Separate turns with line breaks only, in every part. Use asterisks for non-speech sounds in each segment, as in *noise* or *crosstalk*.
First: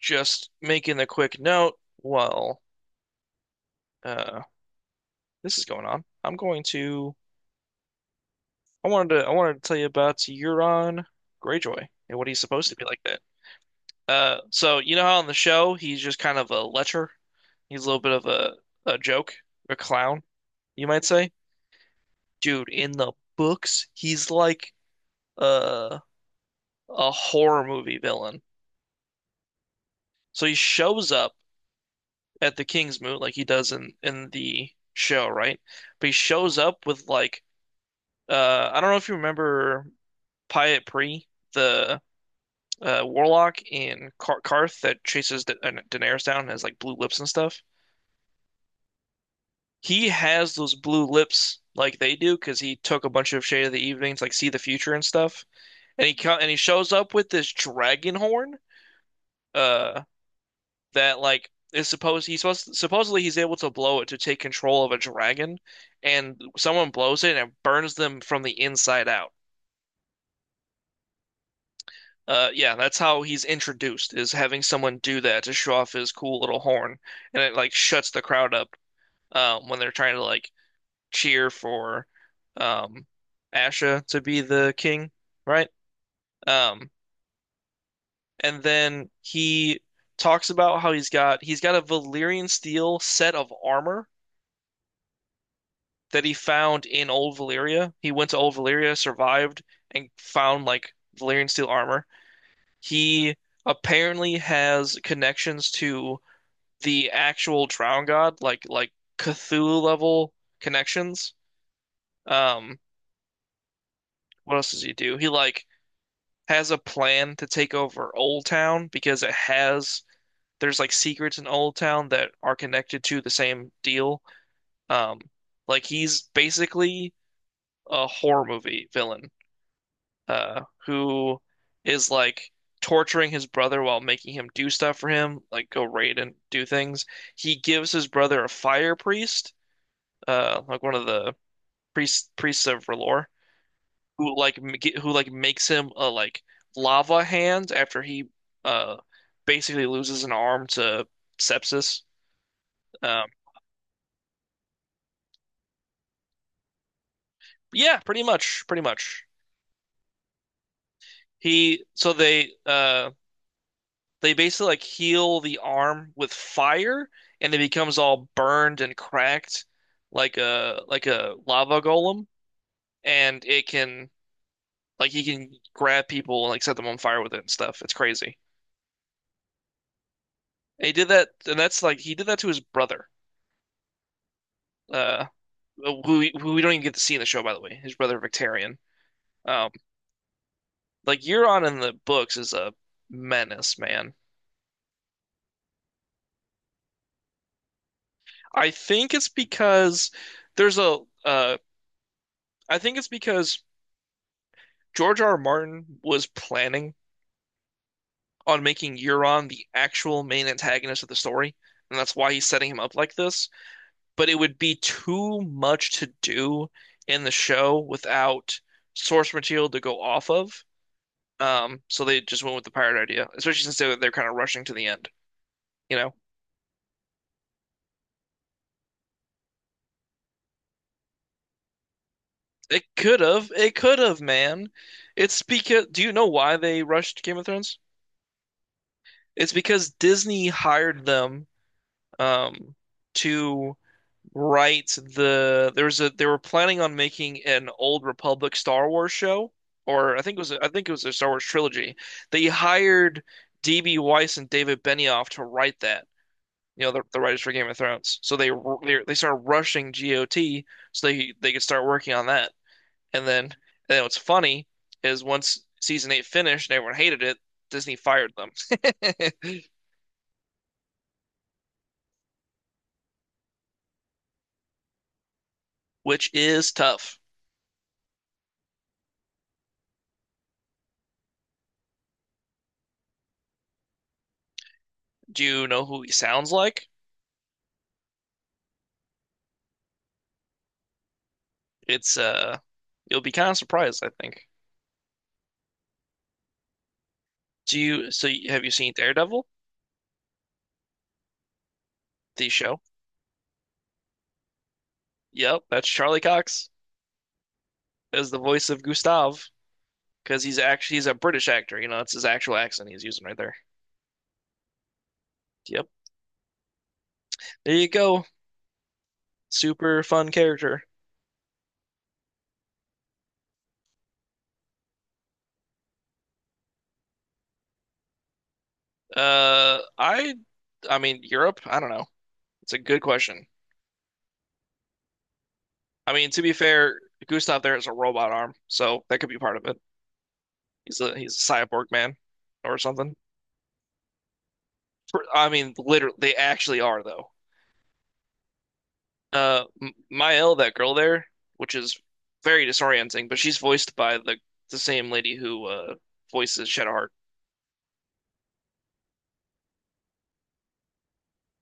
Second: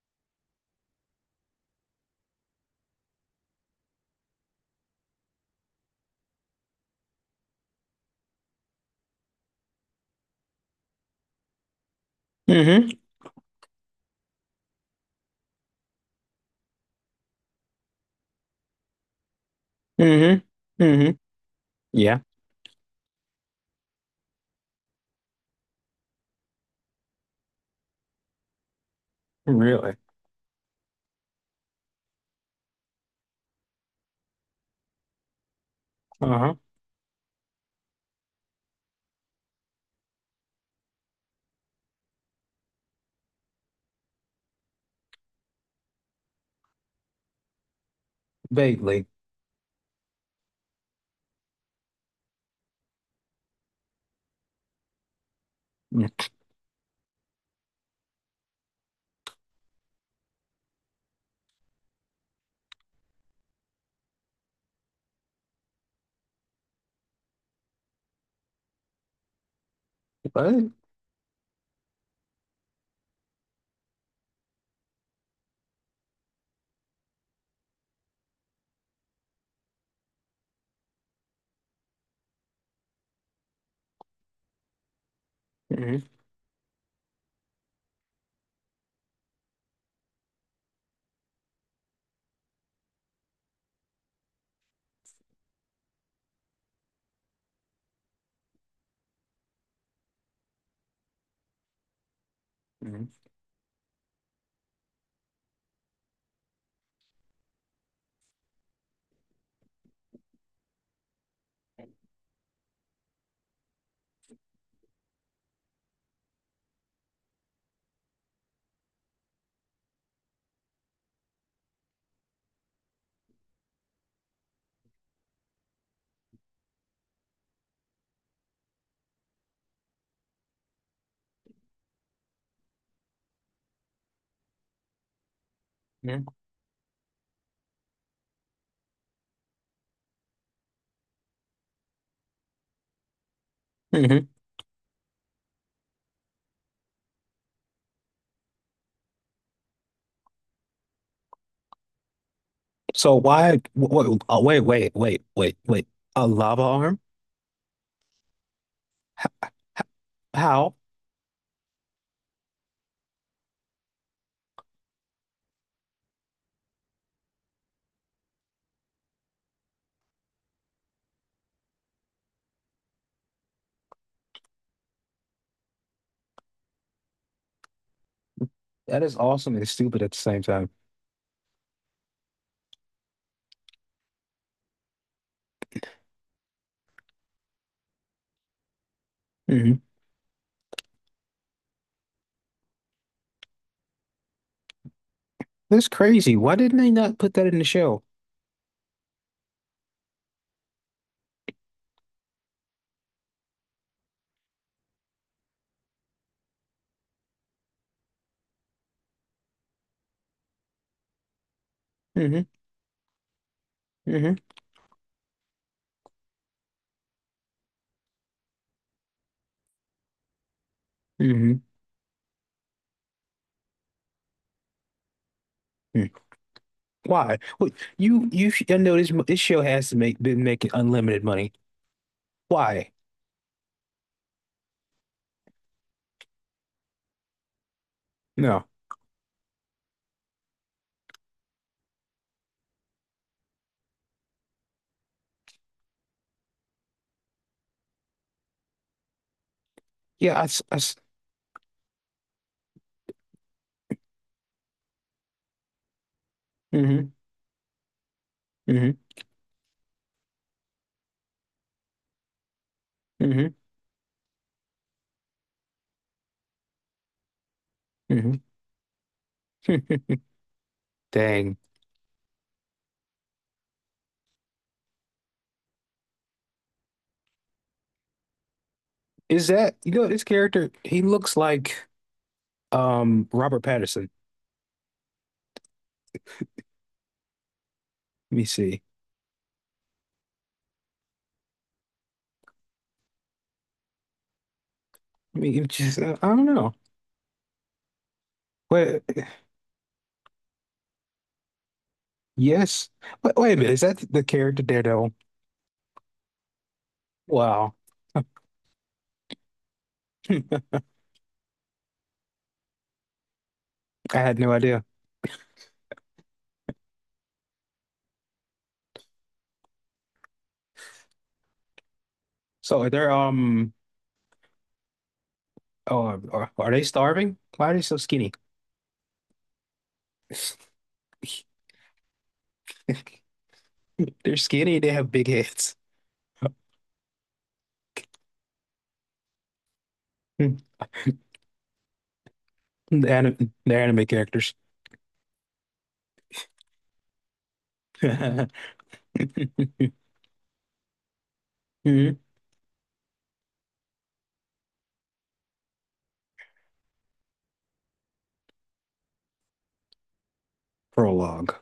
Just making a quick note while uh, this is going on. I'm going to. I wanted to tell you about Euron Greyjoy and what he's supposed to be
Mm-hmm.
like that. So you know how on the show he's just kind of a lecher. He's a little bit of a joke, a clown,
Mm-hmm.
you might
Mm-hmm.
say.
Yeah,
Dude, in the books, he's like uh, a horror movie villain.
really.
So he shows up at the King's Moot like he does in the show, right? But he
Uh-huh.
shows up with like. I don't know if you remember Pyat Pre, the warlock in Kar Karth that chases da Daenerys down and has like blue lips and stuff.
Vaguely.
He has those blue lips like they do because he took a bunch of Shade of the Evenings, like see the future and stuff.
Mm.
And he shows up with this dragon horn, uh, that like is supposed he's supposed supposedly he's able to blow it to take control of a dragon, and someone blows it and it burns them from the inside out.
But
Yeah, that's how he's introduced, is having someone do that to show off his cool little horn, and it like shuts the crowd up, when they're trying to like cheer for um, Asha to be the king, right?
mm-hmm.
Um, and then he talks about how he's got a Valyrian steel set of armor that he found in Old Valyria. He went to Old Valyria, survived, and found like Valyrian steel armor.
Mm-hmm.
He apparently has connections to the actual Drown God, like Cthulhu level connections. Um, what else does he do? He has a plan to take over Old Town because it has there's like secrets in Old Town that are connected to the same deal. Um, like he's basically a horror movie villain, who is like torturing his brother while making him do stuff for him, like go raid
Yeah.
and do things. He gives his brother a fire priest, like one of the priests of R'hllor,
Mm-hmm.
who like m- who like makes him a like lava hand after he uh basically loses an arm to sepsis.
So
Um,
why wait, oh, wait. A lava arm?
yeah, pretty much, pretty much.
How?
He so they basically like heal the arm with fire, and it becomes all burned and cracked like a lava golem, and it can like he can grab people and like set them on fire with it and stuff. It's crazy.
That is awesome and stupid at the same time.
And he did that, and that's like he did that to his brother, uh, who we don't even get to see in the show, by the way, his brother Victarion. Um,
Mm-hmm.
like Euron in the books is a menace, man.
That's crazy. Why didn't they not put that in the show?
I think it's because there's a uh, I think it's because George R. R. Martin was planning on making Euron the actual main antagonist of the story, and that's why
Mm-hmm.
he's setting him up like this. But
Mm-hmm.
it would be too much to do in the show without source material to go off of.
Mm-hmm.
So they just went with the pirate idea, especially since they're kind of rushing to the end. You
mm
know,
Why? Wait, I know this show has to make been making unlimited money. Why?
it could have, man. It's because, do you know why they rushed Game of Thrones?
No.
It's because Disney hired them, um, to they were planning on making an Old Republic Star Wars show, or I think it
Yeah, I,
was,
s-
I
I,
think it was a Star Wars trilogy. They hired D.B. Weiss and David Benioff to write that. You know,
mm-hmm.
the writers for Game of Thrones. So they started rushing GOT so they could start working on that. And then
Mm-hmm.
and then what's funny is once season eight finished and everyone hated it, Disney fired them, *laughs*
Mm-hmm. *laughs* Dang.
which is tough.
Is that you know this character? He looks like Robert Pattinson.
Do you know who he sounds like?
Let me see.
It's You'll be kind of surprised, I think.
I mean, it just I don't know.
Do you so you, Have you seen
Wait,
Daredevil, the show?
yes. Wait, wait a minute. Is that the character Daredevil?
Yep, that's Charlie Cox
Wow,
as the voice of Gustav
*laughs*
because
hmm.
he's a British actor. You know, it's his actual accent he's using right there.
I had no idea.
Yep. There you go. Super fun character.
So they're oh, are they starving? Why are they so skinny?
Uh, I,
*laughs*
I mean, Europe. I don't know. It's a good question.
They're skinny. They have big heads.
I mean, to be fair, Gustav there has a robot arm, so that could be part of it.
*laughs*
He's a cyborg man or
Hmm. The
something.
anime, they're anime characters.
For- I mean, literally, they actually are though.
*laughs* Mhm.
M- Mael, that girl there, which is very disorienting, but she's voiced by the same lady who voices Shadowheart,
Prolog.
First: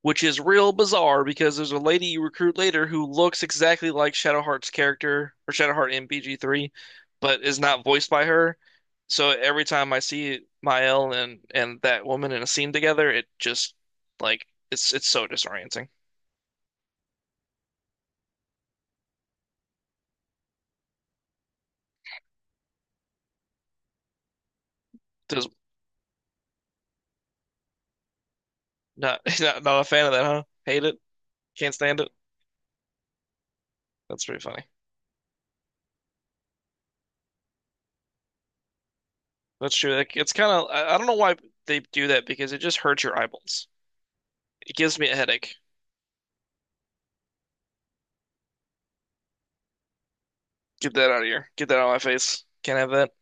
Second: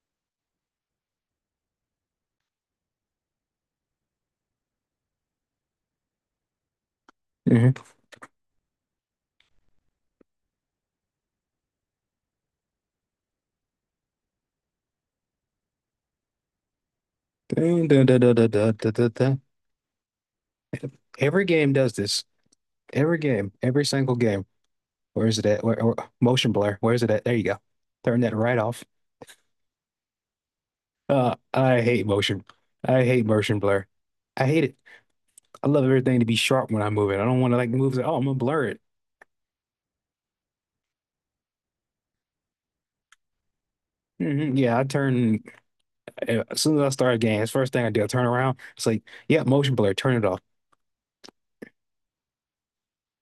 which is real bizarre because there's a lady you recruit later who looks exactly like Shadowheart's character or Shadowheart in BG3, but is
Mhm.
not voiced by her. So every time I see Mael and that woman in a scene together, it just like it's so disorienting.
Dun, dun, dun, dun, dun, dun, dun, dun, dun. Every game does this. Every game, every single game. Where is it
Does
at? Where, or motion blur. Where is it at? There you go. Turn that right off.
not *laughs* not a fan of that, huh? Hate it,
Uh,
can't
I
stand
hate
it.
motion. I hate motion blur.
That's pretty
I
funny.
hate it. I love everything to be sharp when I move it. I don't want to like move it. Oh, I'm gonna blur it.
That's true. Like, it's kind of I don't know why they do that because it just hurts your eyeballs.
Hmm
It
Yeah, I
gives me a
turn
headache.
as soon as I start a game. It's first thing I do. I turn around. It's like, yeah, motion blur. Turn it off.
Get that out of here. Get that out of my face. Can't have that.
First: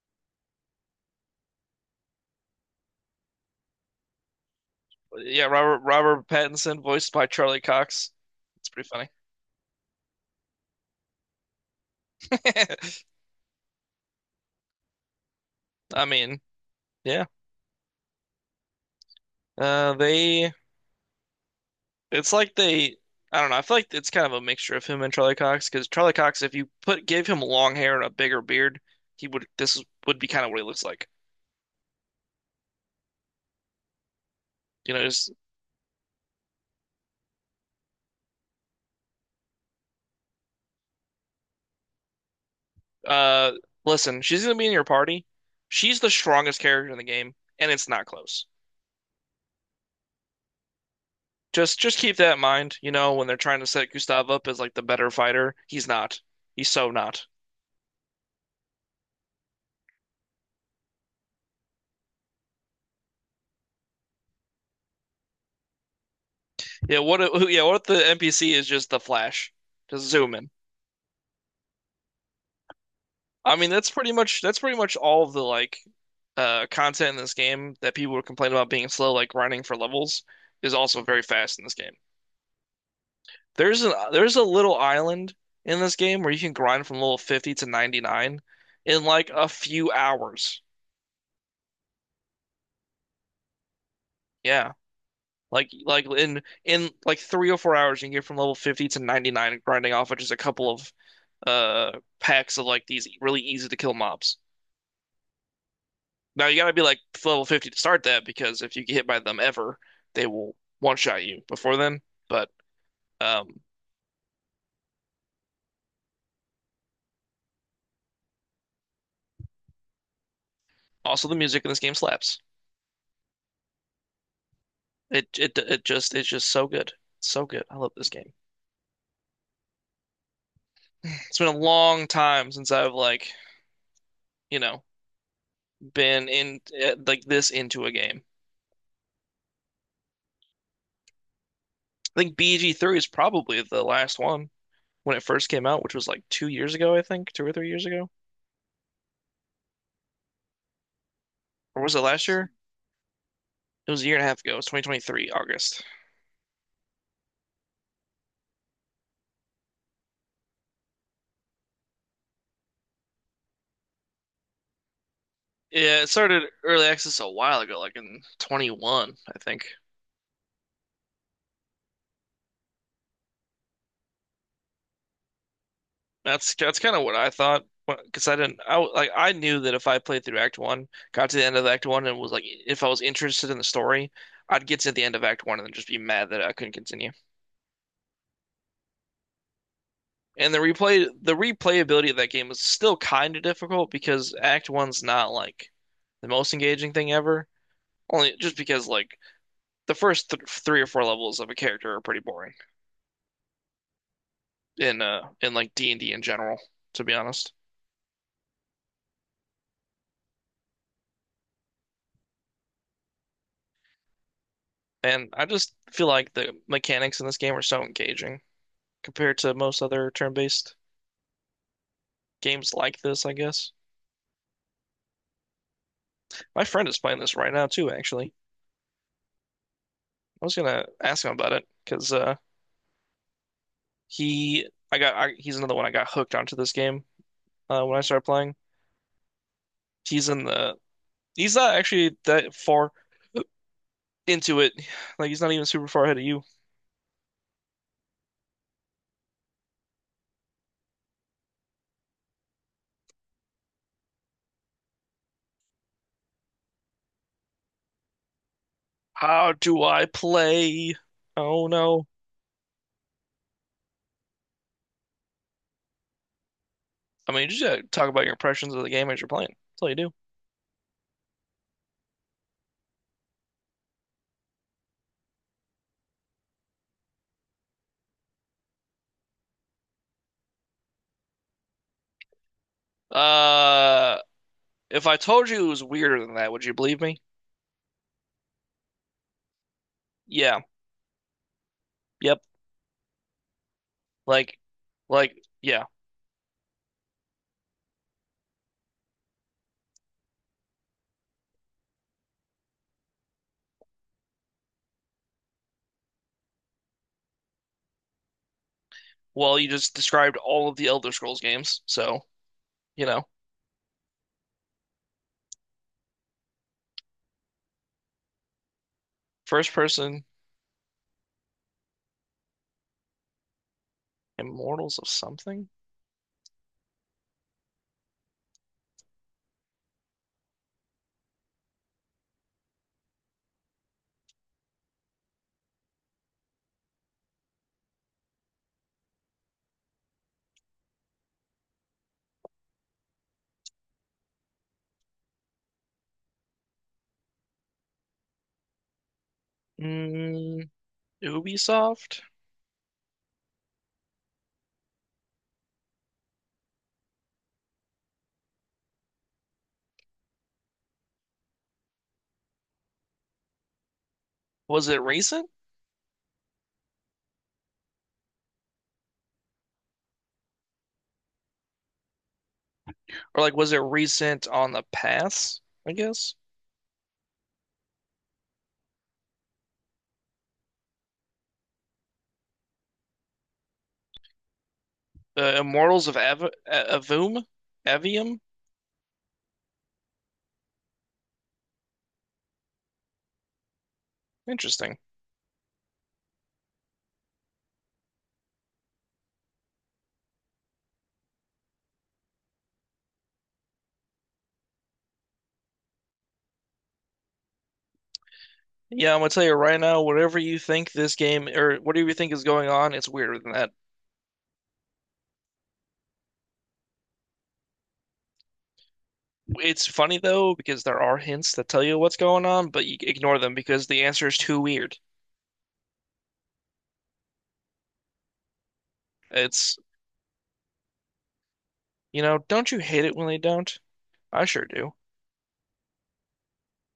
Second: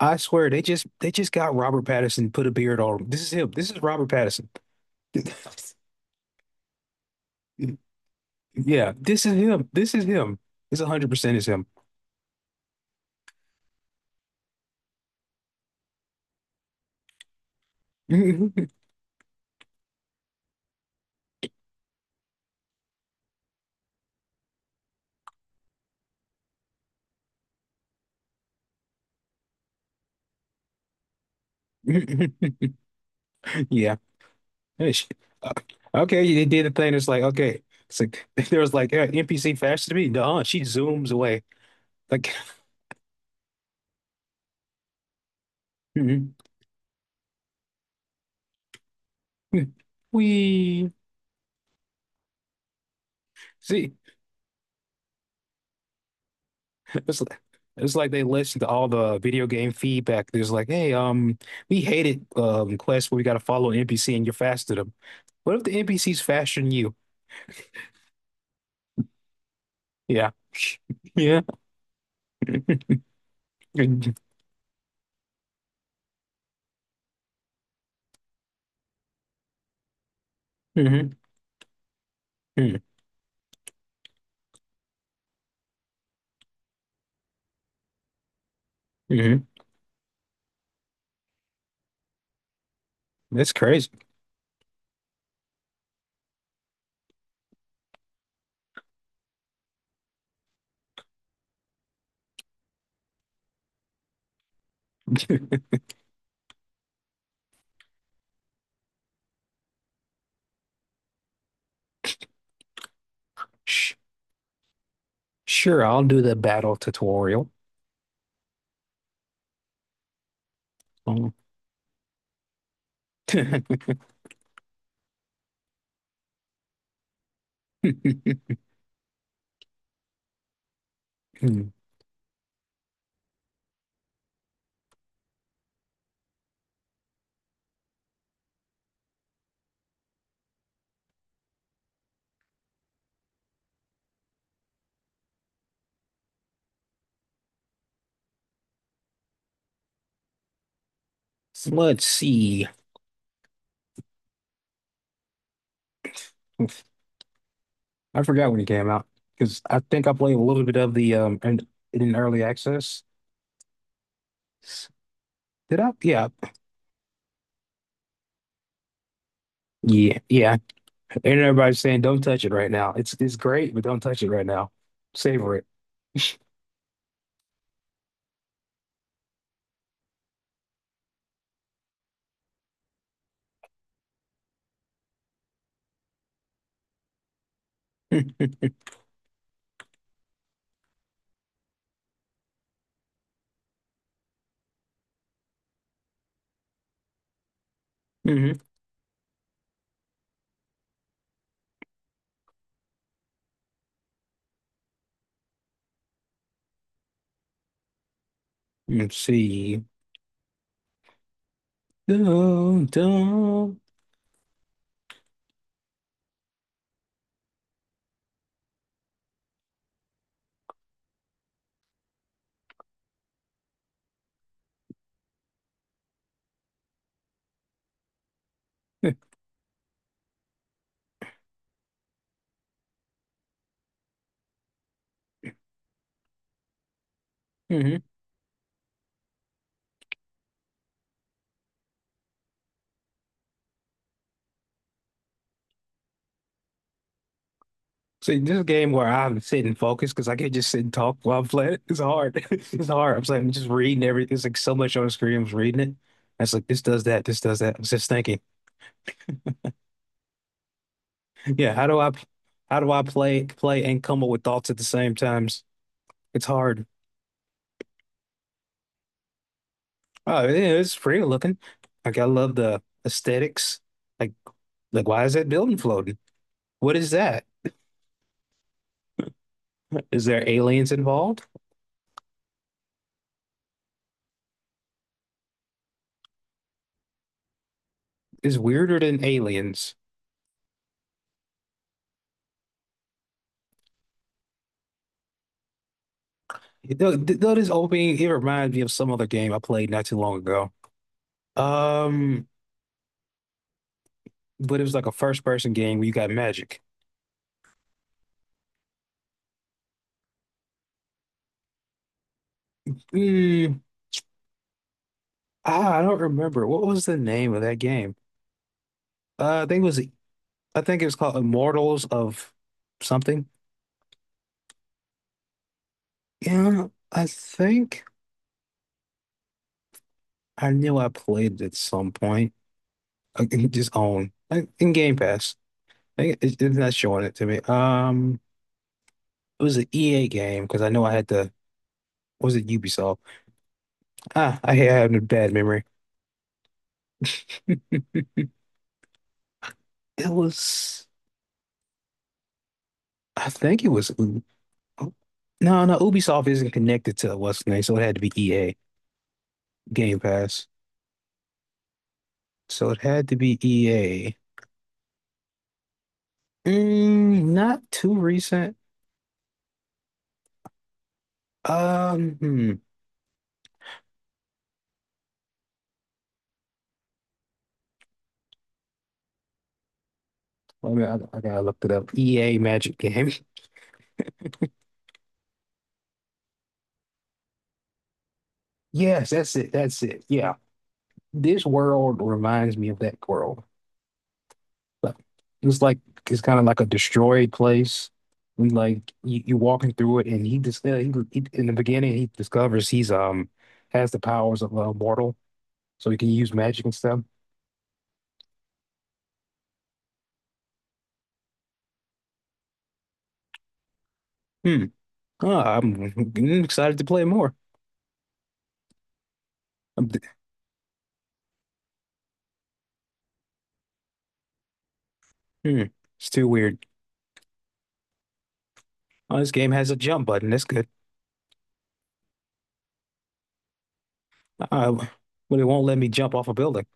I swear they just got Robert Pattinson, put a beard on him. This is him. This is Robert Pattinson.
Yeah, Robert Pattinson, voiced by Charlie
*laughs*
Cox. It's pretty
Yeah,
funny.
this is him. This is him. This 100% is him.
*laughs* I mean, yeah.
*laughs*
They. It's like they. I don't know. I feel like it's kind of a mixture of him and Charlie Cox because Charlie Cox, if you put gave him long hair and a bigger beard, he would. This would be kind of what he looks like.
Yeah. Hey,
You know,
shit.
just
Okay, they did the thing. It's like, okay. It's like, *laughs* there was like, "Yeah, NPC faster than me." No, she zooms away. Like,
uh, listen. She's gonna be in your party. She's the
*laughs*
strongest character in the game, and it's not close.
we
Just keep that in mind. You know, when they're trying to set
see.
Gustav up as like the better fighter, he's not. He's so
It's
not.
like, it's like they listened to all the video game feedback. There's like, hey, we hated quests where we got to follow an NPC and you're faster than them. What if the NPC's faster than you?
Yeah, what if, *laughs* yeah, what if the NPC is just the Flash? Just
Yeah.
zoom in.
Yeah. *laughs*
I mean,
Hmm.
that's pretty much all of the like content in this game that people would complain about being slow, like grinding for levels, is also very fast in this game.
Hmm.
There's a little island in this game where you can grind from level 50 to 99 in like a few hours.
That's crazy.
Yeah. Like in like 3 or 4 hours you can get from level 50 to 99 grinding off of just a couple of uh packs of like these really easy to kill mobs.
*laughs*
Now you gotta be like level 50 to start that because if you get hit by them ever, they will one shot you before then. But um,
Sh- Sure, I'll do the battle tutorial.
also the
Um,
music in this game slaps.
*laughs*
It just it's just so good. So good. I love this game. It's been a long time since I've like, you know, been in like this into a game. I think BG3 is probably the last one when it first came out, which was like 2 years ago, I think, 2 or 3 years ago.
so
Or was it
let's
last year?
see.
It was a year and a half ago. It was 2023, August.
I forgot when it came out because I think I played a little bit of the in early access. Did I?
Yeah, it
Yeah,
started early access a while ago, like in 21, I think.
yeah. And everybody's saying don't touch it right now. It's great, but don't touch it right now. Savor
That's kind of what I thought, because I didn't, I w- like I knew that if I played through Act One, got to the end of Act One, and was like, if I was interested in the story, I'd get to the end of Act One and then just be mad that I couldn't continue.
it.
And the replayability of that game is still kind of difficult because Act One's not like the most engaging thing ever.
*laughs*
Only just
Hmm.
because like the first th three or four levels of a character are pretty boring in like D&D in general, to be honest.
Let's see. Dun, dun.
And I just feel like the mechanics in this game are so engaging compared to most other turn-based games like this, I guess. My friend is playing this right now too, actually. I was gonna ask him about it because he's another one I got hooked onto this game when I
*laughs*
started playing. He's in the, he's not actually that far into it. Like he's not even super far ahead of you.
See, this is a game where I have to sit and focus because I can't just sit and talk while I'm playing it. It's hard. *laughs* It's hard. I'm like, I'm just reading everything. It's like so much on the screen. I'm just reading it. It's like this does that, this does that. I'm just thinking,
How do I play? Oh
yeah,
no.
how do I play and come up with thoughts at the same times? It's hard.
I mean, you just gotta talk about your impressions of the game as you're playing. That's all you do.
Oh, yeah, it's pretty looking. Like, I love the aesthetics. Like, like why is that building floating? What is that? Is there aliens involved?
Uh, If I told you it was weirder than that, would you believe me?
It's weirder than aliens.
Yeah. Yep. Like, like, yeah.
Though this opening, it reminds me of some other game I played not too long ago. Um, but it was like a first person game where you got magic.
Well, you just described all of the Elder Scrolls games, so you know,
Mm, ah, I don't remember. What was the name of that game? Uh, I
first
think it was
person.
I think it was called Immortals of something.
Immortals of something?
Yeah, I think I knew I played it at some point. I can just on like in Game Pass. I think it's not showing it to me. It was an EA game because I know I had to. Was it Ubisoft? Ah, I had a bad memory. It
Mm,
was.
Ubisoft?
I think it was. No, no, Ubisoft isn't connected to what's the name, so it had to be EA Game Pass. So it had to be EA.
Was it recent?
Mm, not too recent. Hmm.
Or like, was it recent on the pass, I guess?
Wait a minute, I gotta look it up. EA Magic Game. *laughs*
Immortals of Av Avum? Avium?
Yes, that's it. That's it. Yeah, this world reminds me of that world.
Interesting.
Like, it's like it's kind of like a destroyed place. And like you walking through it, and he in the beginning he discovers he's has the powers of a mortal, so you can use magic and stuff.
Yeah, I'm gonna tell you right now, whatever you think this game or whatever you think is going on, it's weirder than that.
Hmm. Oh, I'm *laughs* excited to play more.
It's
I'm,
funny
d-
though because there are hints that tell you what's going on, but you ignore them because the answer is too weird.
hmm. It's too weird. Oh, this game
It's,
has a jump button. That's good.
you know, don't you hate it when they don't? I sure do.
Uh, but it won't let me jump off a building.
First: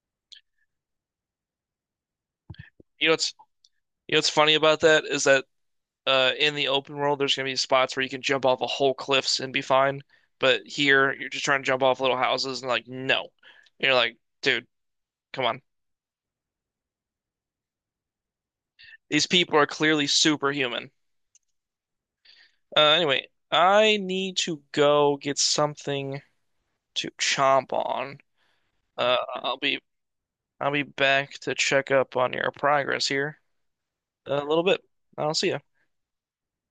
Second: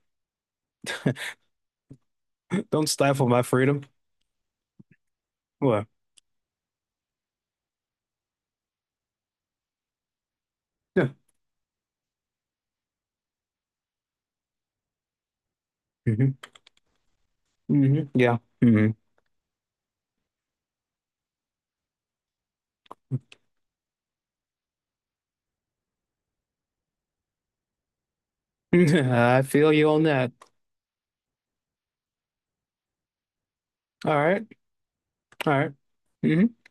*laughs* Don't
You know
stifle
what's
my freedom.
you know what's funny about that is that
What?
in the open world there's gonna be spots where you can jump off a whole cliffs and be fine, but
Yeah.
here you're just trying to jump off little houses and like no. And you're like, dude, come on.
Hmm. Hmm. Yeah. Hmm.
These people are clearly superhuman. Anyway, I need to go get something to chomp on.
*laughs*
Uh,
I
I'll
feel
be
you on that.
I'll be back to check up on your progress here
All
in a
right.
little bit. I'll see
All
you.
right. Mhm.